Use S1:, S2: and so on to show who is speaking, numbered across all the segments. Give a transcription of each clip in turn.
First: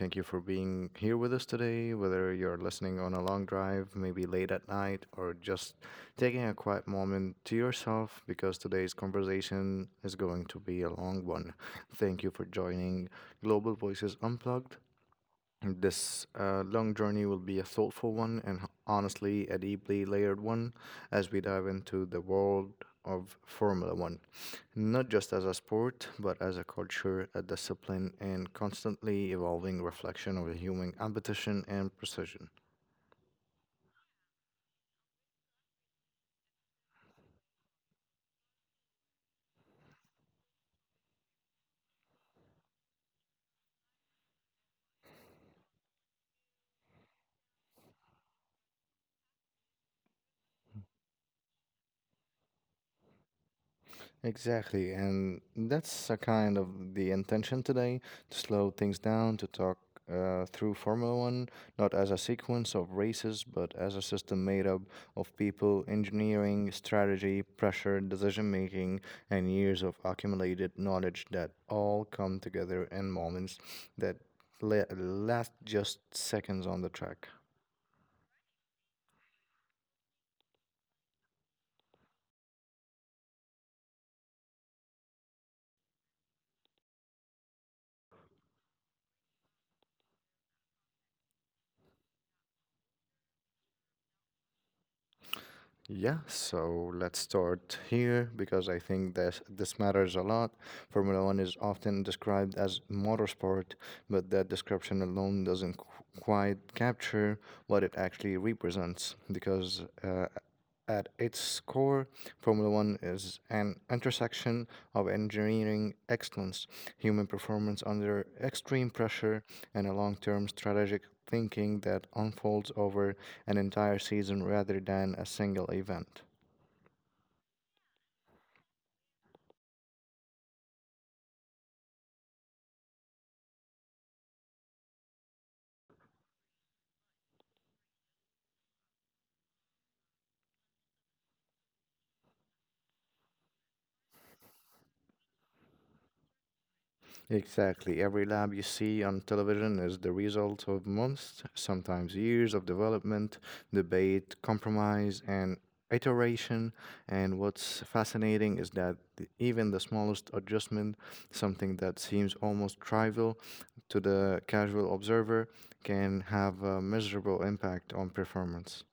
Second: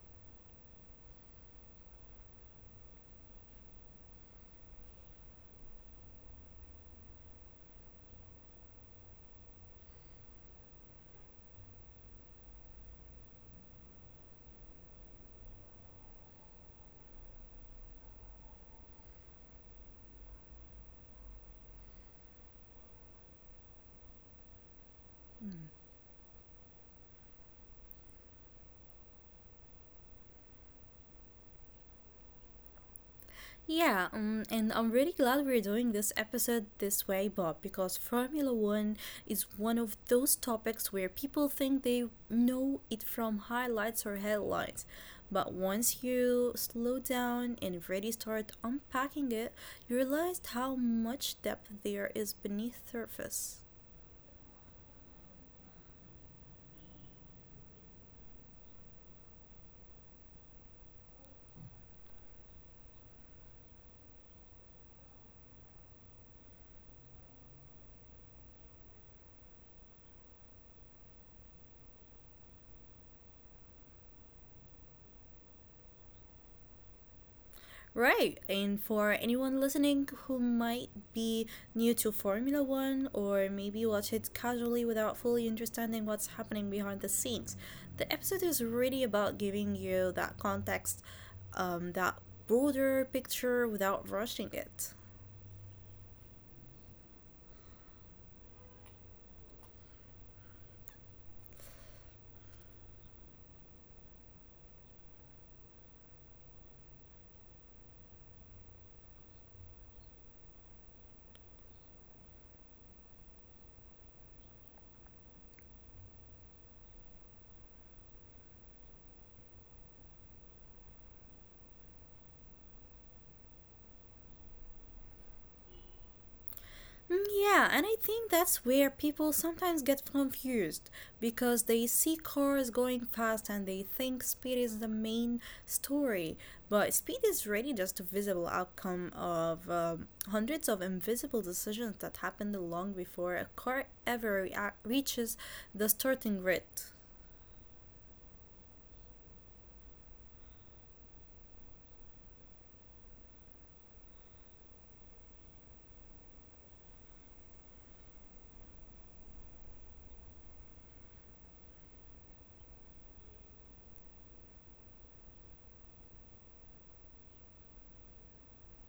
S1: thank you for being here with us today. Whether you're listening on a long drive, maybe late at night, or just taking a quiet moment to yourself, because today's conversation is going to be a long one. Thank you for joining Global Voices Unplugged. This long journey will be a thoughtful one and honestly a deeply layered one as we dive into the world of Formula One, not just as a sport, but as a culture, a discipline, and constantly evolving reflection of human competition and precision.
S2: Yeah, and I'm really glad we're doing this episode this way, Bob, because Formula One is one of those topics where people think they know it from highlights or headlines. But once you slow down and really start unpacking it, you realize how much depth there is beneath surface.
S1: Exactly, and that's a kind of the intention today to slow things down, to talk through Formula One, not as a sequence of races, but as a system made up of people, engineering, strategy, pressure, decision making, and years of accumulated knowledge that all come together in moments that last just seconds on the track.
S2: Right. And for anyone listening who might be new to Formula One or maybe watch it casually without fully understanding what's happening behind the scenes, the episode is really about giving you that context, that broader picture without rushing it.
S1: Yeah, so let's start here because I think this matters a lot. Formula One is often described as motorsport, but that description alone doesn't quite capture what it actually represents. Because at its core, Formula One is an intersection of engineering excellence, human performance under extreme pressure, and a long-term strategic thinking that unfolds over an entire season rather than a single event.
S2: Yeah, and I think that's where people sometimes get confused because they see cars going fast and they think speed is the main story. But speed is really just a visible outcome of hundreds of invisible decisions that happened long before a car ever reaches the starting grid.
S1: Exactly. Every lab you see on television is the result of months, sometimes years of development, debate, compromise, and iteration. And what's fascinating is that even the smallest adjustment, something that seems almost trivial to the casual observer, can have a measurable impact on performance.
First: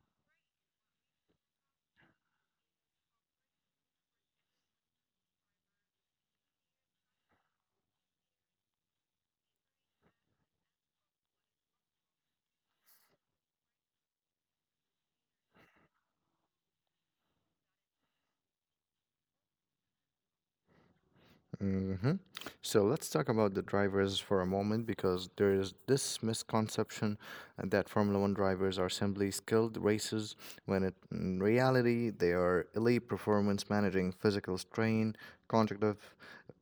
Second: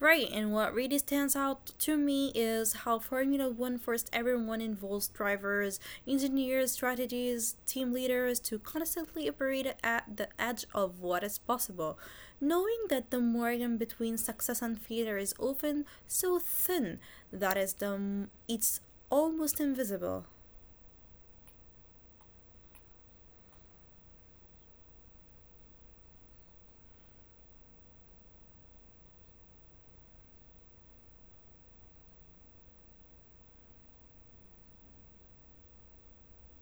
S2: Right, and what really stands out to me is how Formula One forced everyone involved drivers, engineers, strategists, team leaders to constantly operate at the edge of what is possible, knowing that the margin between success and failure is often so thin it's almost invisible.
S1: hmm So let's talk about the drivers for a moment because there is this misconception that Formula One drivers are simply skilled racers when it, in reality they are elite performance managing physical strain, cognitive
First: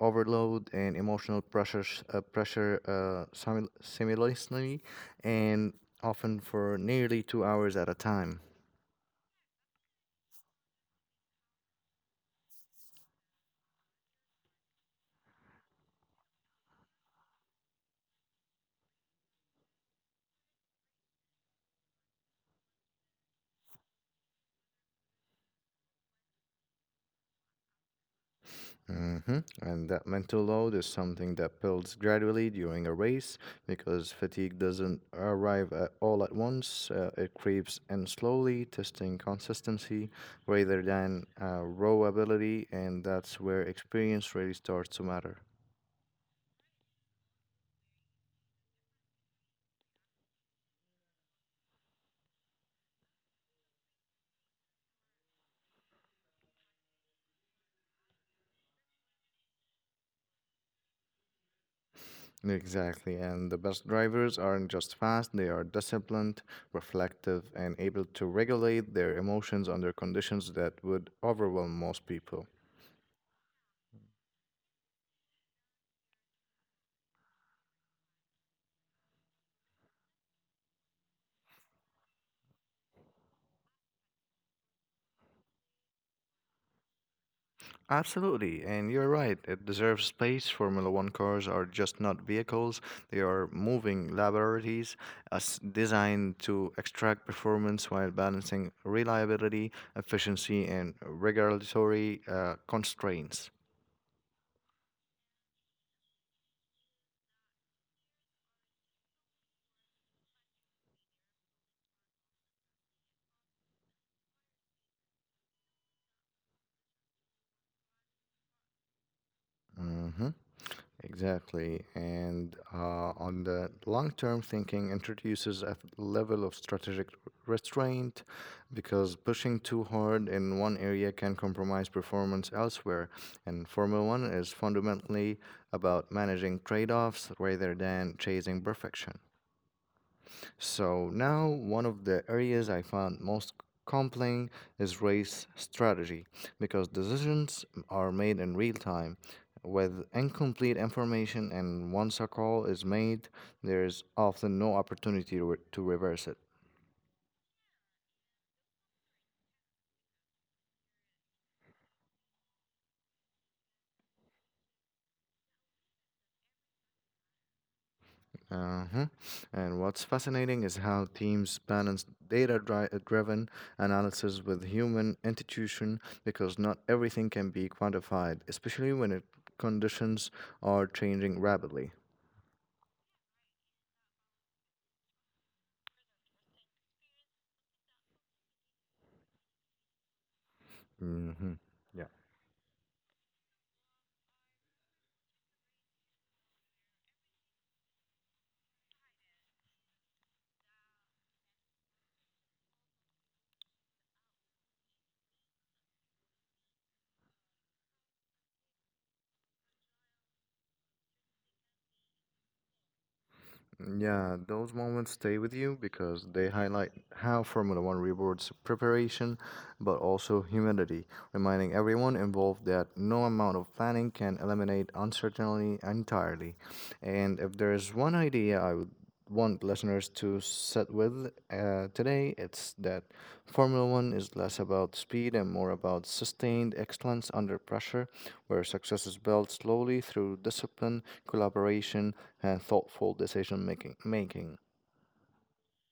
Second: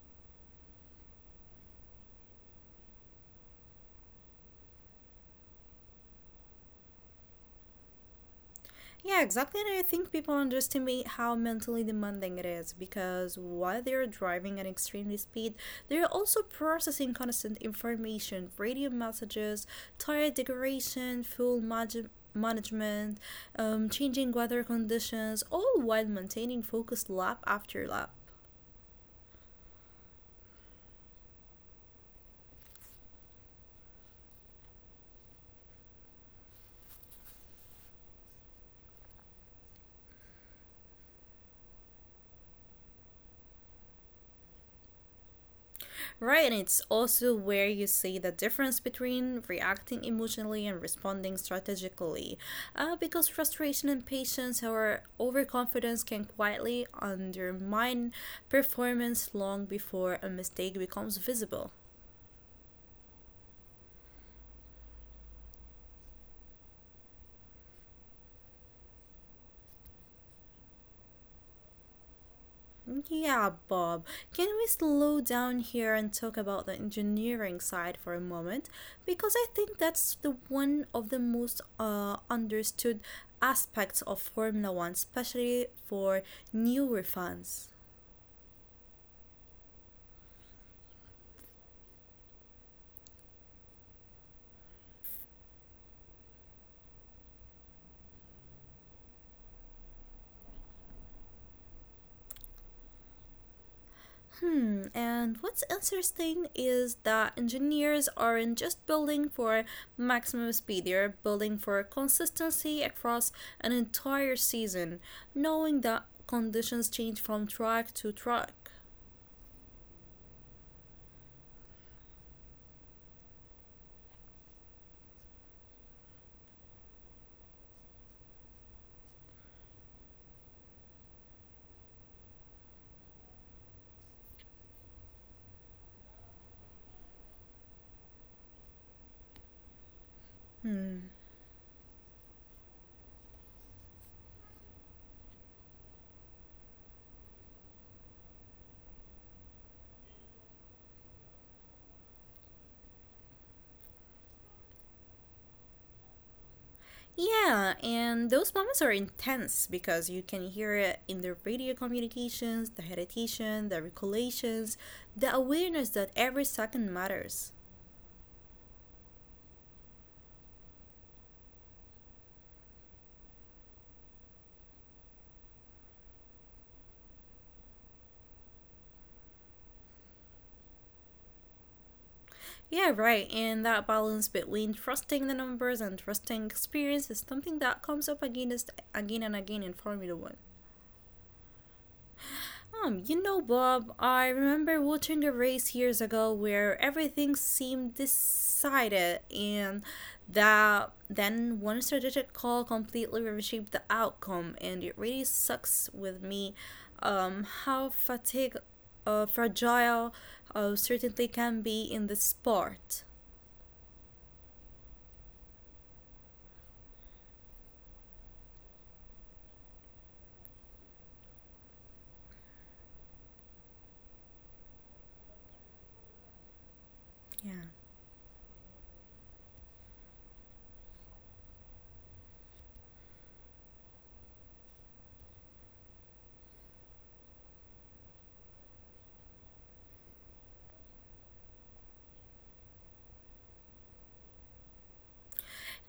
S1: overload, and emotional pressure, simultaneously, and often for nearly 2 hours at a time.
S2: Yeah, exactly. And I think people underestimate how mentally demanding it is because while they're driving at extremely speed, they're also processing constant information, radio messages, tire decoration, management, changing weather conditions, all while maintaining focus lap after lap.
S1: And that mental load is something that builds gradually during a race because fatigue doesn't arrive at all at once. It creeps in slowly, testing consistency rather than raw ability, and that's where experience really starts to matter.
S2: Right, and it's also where you see the difference between reacting emotionally and responding strategically. Because frustration and patience or overconfidence can quietly undermine performance long before a mistake becomes visible.
S1: Exactly, and the best drivers aren't just fast, they are disciplined, reflective, and able to regulate their emotions under conditions that would overwhelm most people.
S2: Yeah, Bob. Can we slow down here and talk about the engineering side for a moment? Because I think that's the one of the most understood aspects of Formula One, especially for newer fans.
S1: Absolutely, and you're right. It deserves space. Formula One cars are just not vehicles, they are moving laboratories as designed to extract performance while balancing reliability, efficiency, and regulatory constraints.
S2: Hmm, and what's interesting is that engineers aren't just building for maximum speed, they're building for consistency across an entire season, knowing that conditions change from track to track.
S1: hmm Exactly. And on the long term thinking introduces a level of strategic restraint because pushing too hard in one area can compromise performance elsewhere. And Formula One is fundamentally about managing trade offs rather than chasing perfection. So
S2: Hmm.
S1: now one of the areas I found most compelling is race strategy because decisions are made in real time with incomplete information and once a call is made there is often no opportunity to reverse it.
S2: Yeah, and those moments are intense because you can hear it in the radio communications, the hesitation, the recollections, the awareness that every second matters.
S1: Uh-huh. And what's fascinating is how teams balance driven analysis with human intuition because not everything can be quantified, especially when it conditions are changing rapidly.
S2: Yeah, right, and that balance between trusting the numbers and trusting experience is something that comes up again and again in Formula One.
S1: Hmm. Yeah.
S2: You know, Bob, I remember watching a race years ago where everything seemed decided, and that then one strategic call completely reshaped the outcome, and it really sucks with me how fatigue, fragile certainty can be in the sport.
S1: Yeah, those moments stay with you because they highlight how Formula One rewards preparation but also humility, reminding everyone involved that no amount of planning can eliminate uncertainty entirely. And if
S2: Yeah.
S1: there's one idea I would want listeners to sit with today, it's that Formula One is less about speed and more about sustained excellence under pressure, where success is built slowly through discipline, collaboration, and thoughtful decision making.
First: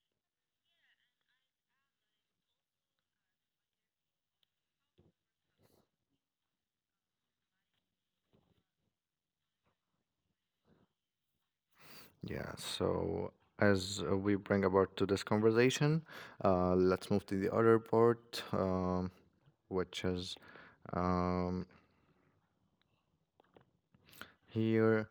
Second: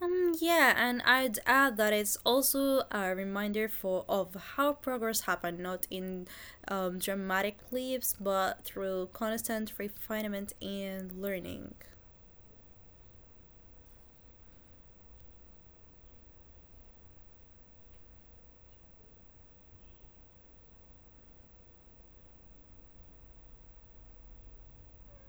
S2: Yeah, and I'd add that it's also a reminder for of how progress happened, not in dramatic leaps, but through constant refinement and learning.
S1: Yeah so as we bring about to this conversation let's move to the other part, which is um, here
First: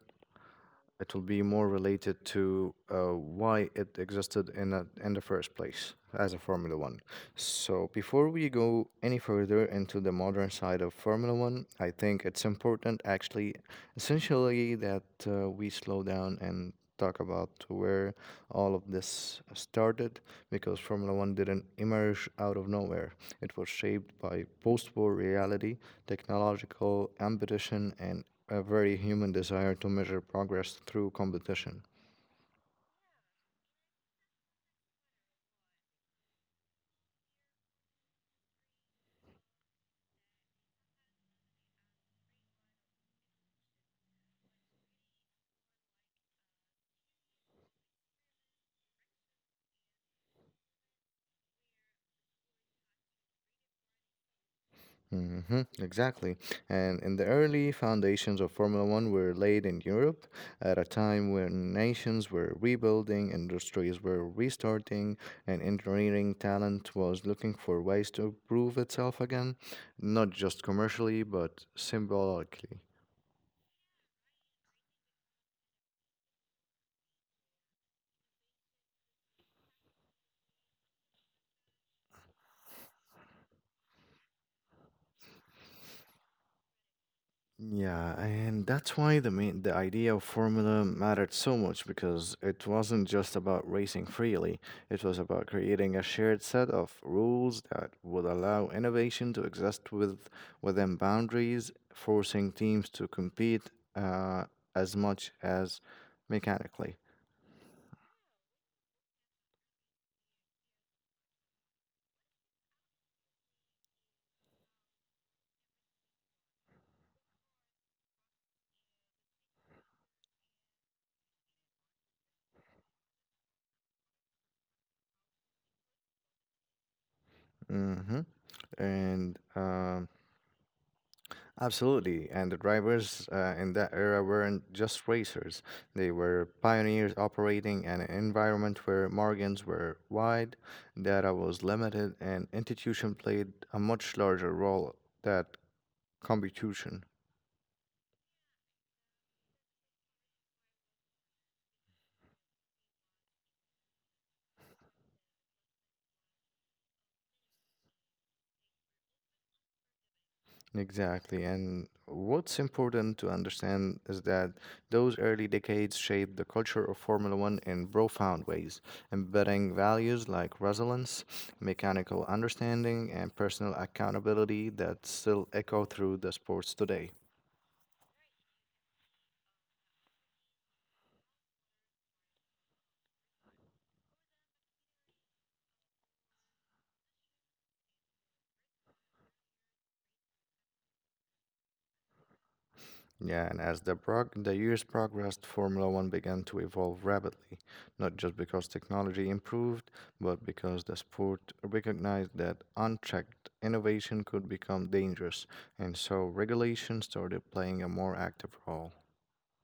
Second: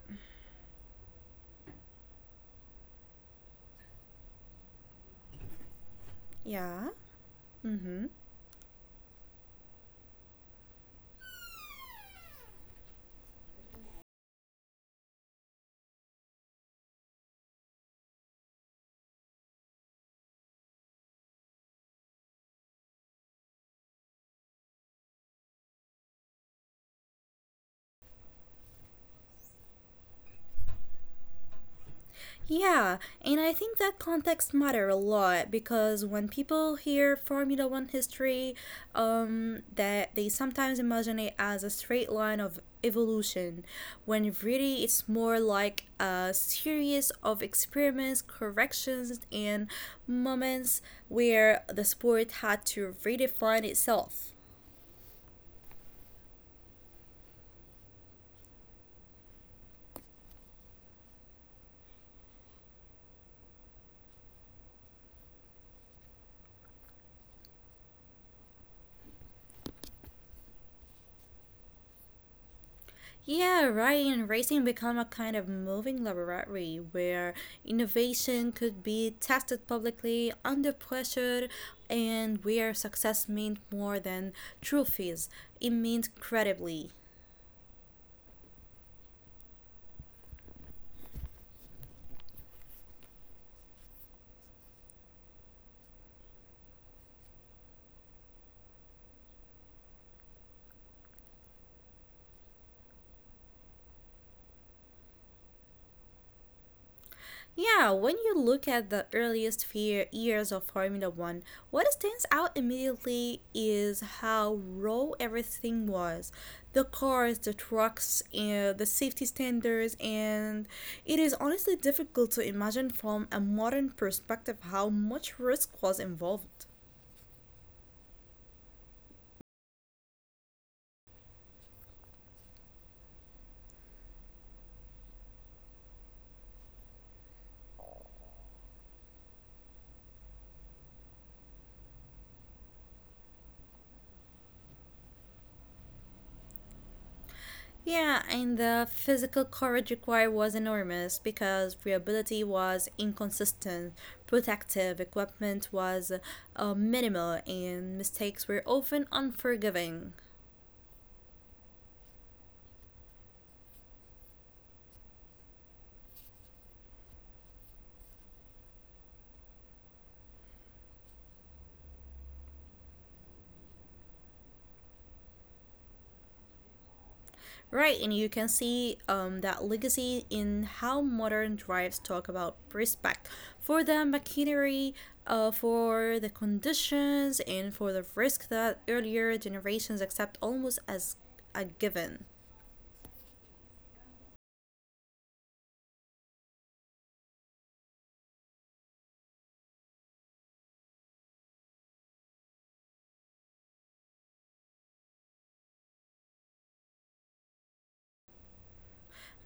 S1: it will be more related to why it existed in the first place as a formula
S2: Yeah.
S1: one. So,
S2: Mm-hmm.
S1: before we go any further into the modern side of Formula One, I think it's important, actually, essentially, that we slow down and talk about where all of this started because Formula One didn't emerge out of nowhere. It was shaped by post war reality, technological ambition, and a very human desire to measure progress through competition.
S2: Yeah, and I think that context matter a lot because when people hear Formula One history, that they sometimes imagine it as a straight line of evolution, when really it's more like a series of experiments, corrections, and moments where the sport had to redefine itself.
S1: Exactly. And in the early foundations of Formula One were laid in Europe at a time when nations were rebuilding, industries were restarting, and engineering talent was looking for ways to prove itself again, not just commercially, but symbolically.
S2: Yeah, right. And racing become a kind of moving laboratory where innovation could be tested publicly under pressure and where success meant more than trophies. It meant credibly.
S1: Yeah, and that's why the idea of formula mattered so much because it wasn't just about racing freely. It was about creating a shared set of rules that would allow innovation to exist with within boundaries, forcing teams to compete as much as mechanically.
S2: Yeah, when you look at the earliest fear years of Formula One, what stands out immediately is how raw everything was. The cars, the trucks, the safety standards, and it is honestly difficult to imagine from a modern perspective how much risk was involved.
S1: Hmm And Absolutely, and the drivers in that era weren't just racers. They were pioneers operating in an environment where margins were wide, data was limited, and institution played a much larger role than competition.
S2: Yeah, and the physical courage required was enormous because viability was inconsistent, protective equipment was minimal, and mistakes were often unforgiving.
S1: Exactly. And what's important to understand is that those early decades shaped the culture of Formula One in profound ways, embedding values like resilience, mechanical understanding, and personal accountability that still echo through the sports today.
S2: Right, and you can see that legacy in how modern drives talk about respect for the machinery, for the conditions, and for the risk that earlier generations accept almost as a given.
S1: Yeah, and as the years progressed, Formula One began to evolve rapidly, not just because technology improved, but because the sport recognized that unchecked innovation could become dangerous, and so regulation started playing a more active role.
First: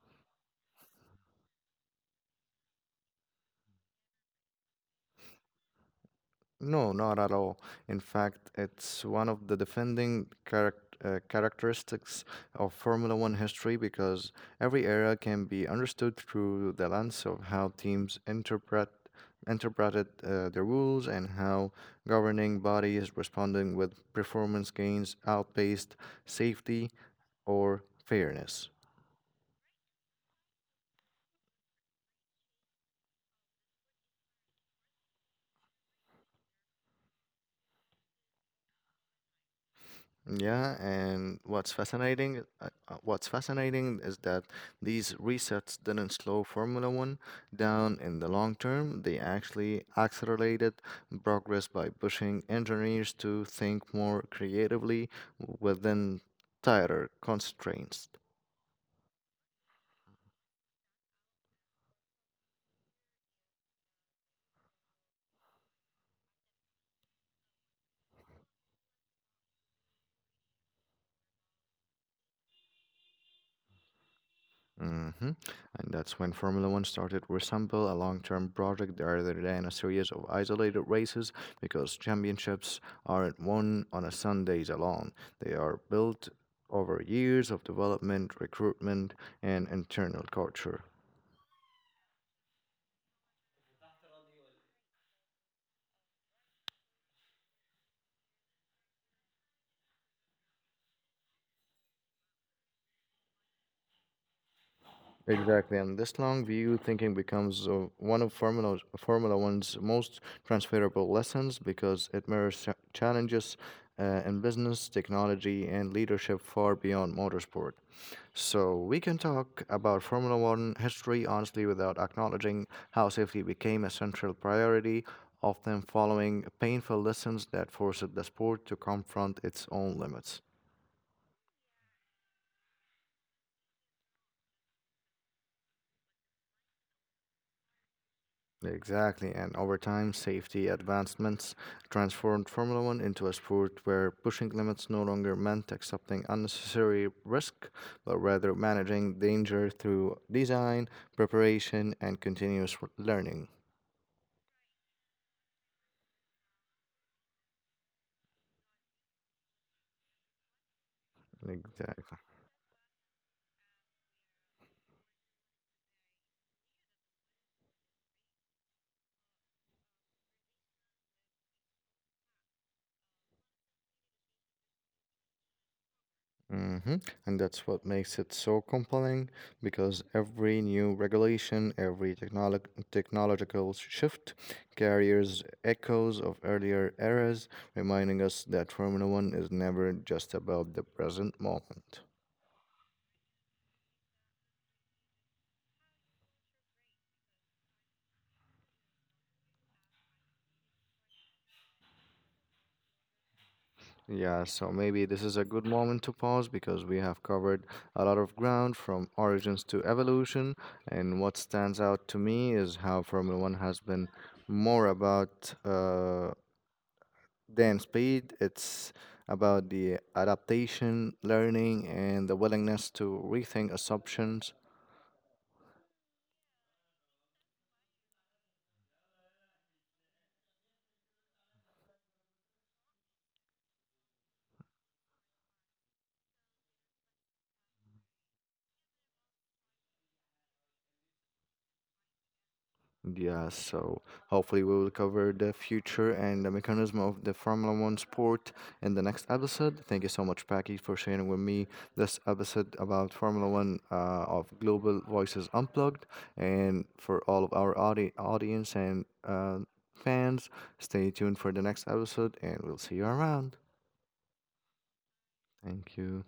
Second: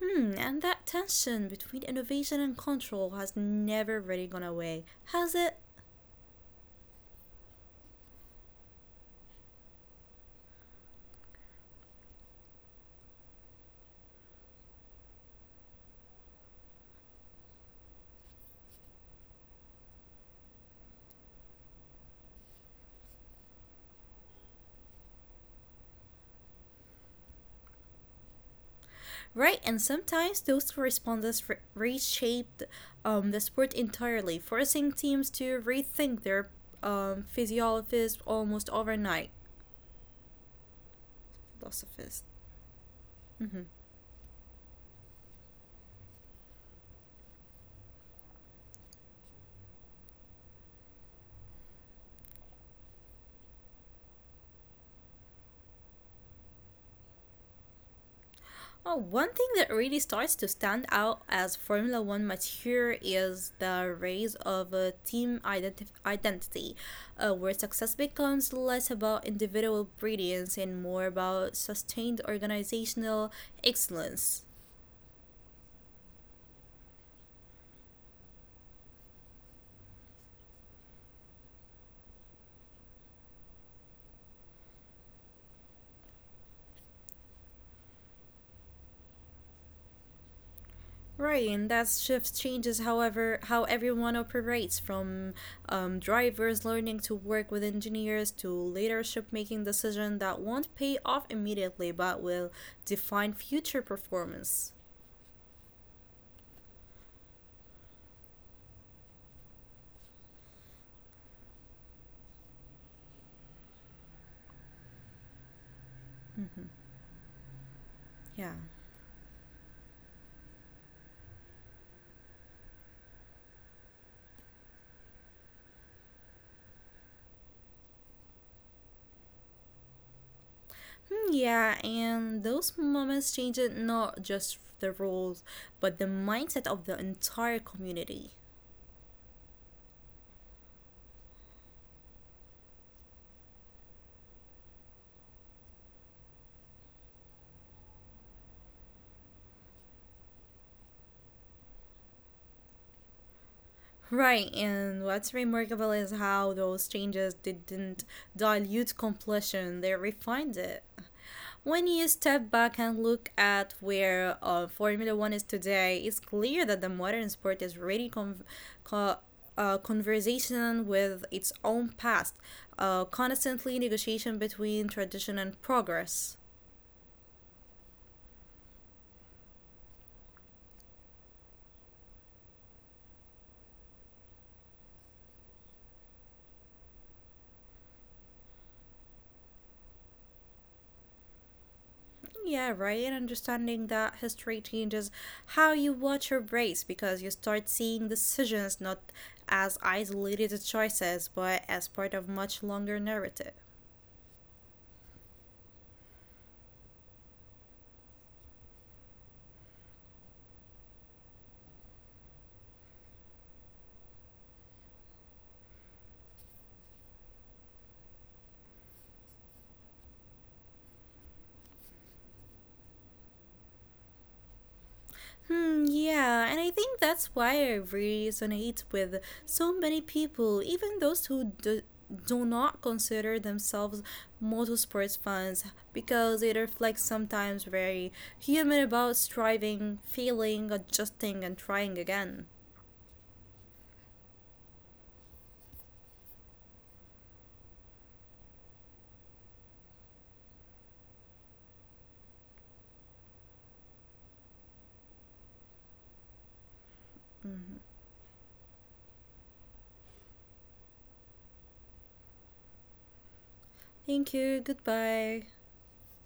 S2: Hmm, and that tension between innovation and control has never really gone away, has it?
S1: No, not at all. In fact, it's one of the defending characteristics of Formula One history because every era can be understood through the lens of how teams interpreted the rules and how governing bodies responding with performance gains outpaced safety or fairness.
S2: Right, and sometimes those reshaped the sport entirely, forcing teams to rethink their physiologists almost overnight.
S1: Yeah, and
S2: Philosophists.
S1: what's
S2: Hmm.
S1: fascinating is that these resets didn't slow Formula One down in the long term. They actually accelerated progress by pushing engineers to think more creatively within tighter constraints.
S2: Oh, one thing that really starts to stand out as Formula One mature is the rise of a team identity, where success becomes less about individual brilliance and more about sustained organizational excellence.
S1: Mm-hmm. And that's when Formula One started to resemble a long term project rather than a series of isolated races because championships aren't won on a Sundays alone. They are built over years of development, recruitment, and internal culture.
S2: Right, and that shift changes, however, how everyone operates from drivers learning to work with engineers to leadership making decisions that won't pay off immediately but will define future performance.
S1: Exactly, and this long view thinking becomes one of Formula One's most transferable lessons because it mirrors challenges in business, technology, and leadership
S2: Mm-hmm.
S1: far beyond motorsport.
S2: Yeah.
S1: So we can talk about Formula One history honestly without acknowledging how safety became a central priority, often following painful lessons that forced the sport to confront its own limits.
S2: Yeah, and those moments changed not just the rules, but the mindset of the entire community.
S1: Exactly, and over time, safety advancements transformed Formula One into a sport where pushing limits no longer meant accepting unnecessary risk, but rather managing danger through design, preparation, and continuous learning.
S2: Right, and what's remarkable is how those changes didn't dilute completion, they refined it. When
S1: Exactly.
S2: you step back and look at where Formula One is today, it's clear that the modern sport is really co- conversation with its own past, constantly negotiation between tradition and progress.
S1: hmm And that's what makes it so compelling because every new regulation, every technological shift carries echoes of earlier eras, reminding us that Formula One is never just about the present moment.
S2: Yeah, right. Understanding that history changes how you watch your race because you start seeing decisions not as isolated choices but as part of much longer narrative.
S1: Yeah, so maybe this is a good moment to pause because we have covered a lot of ground from origins to evolution. And what stands out to me is how Formula One has been more about then speed. It's about the adaptation, learning, and the willingness to rethink assumptions.
S2: Yeah, and I think that's why I resonate with so many people, even those who do not consider themselves motorsports fans, because it reflects sometimes very human about striving, failing, adjusting, and trying again.
S1: Yeah, so hopefully we will cover the future and the mechanism of the Formula One sport in the next episode. Thank you so much, Paki, for sharing with me this episode about Formula One of Global Voices Unplugged. And for all of our
S2: Mhm.
S1: audience and fans, stay tuned for the next episode and we'll see you around.
S2: Thank you, goodbye.
S1: Thank you.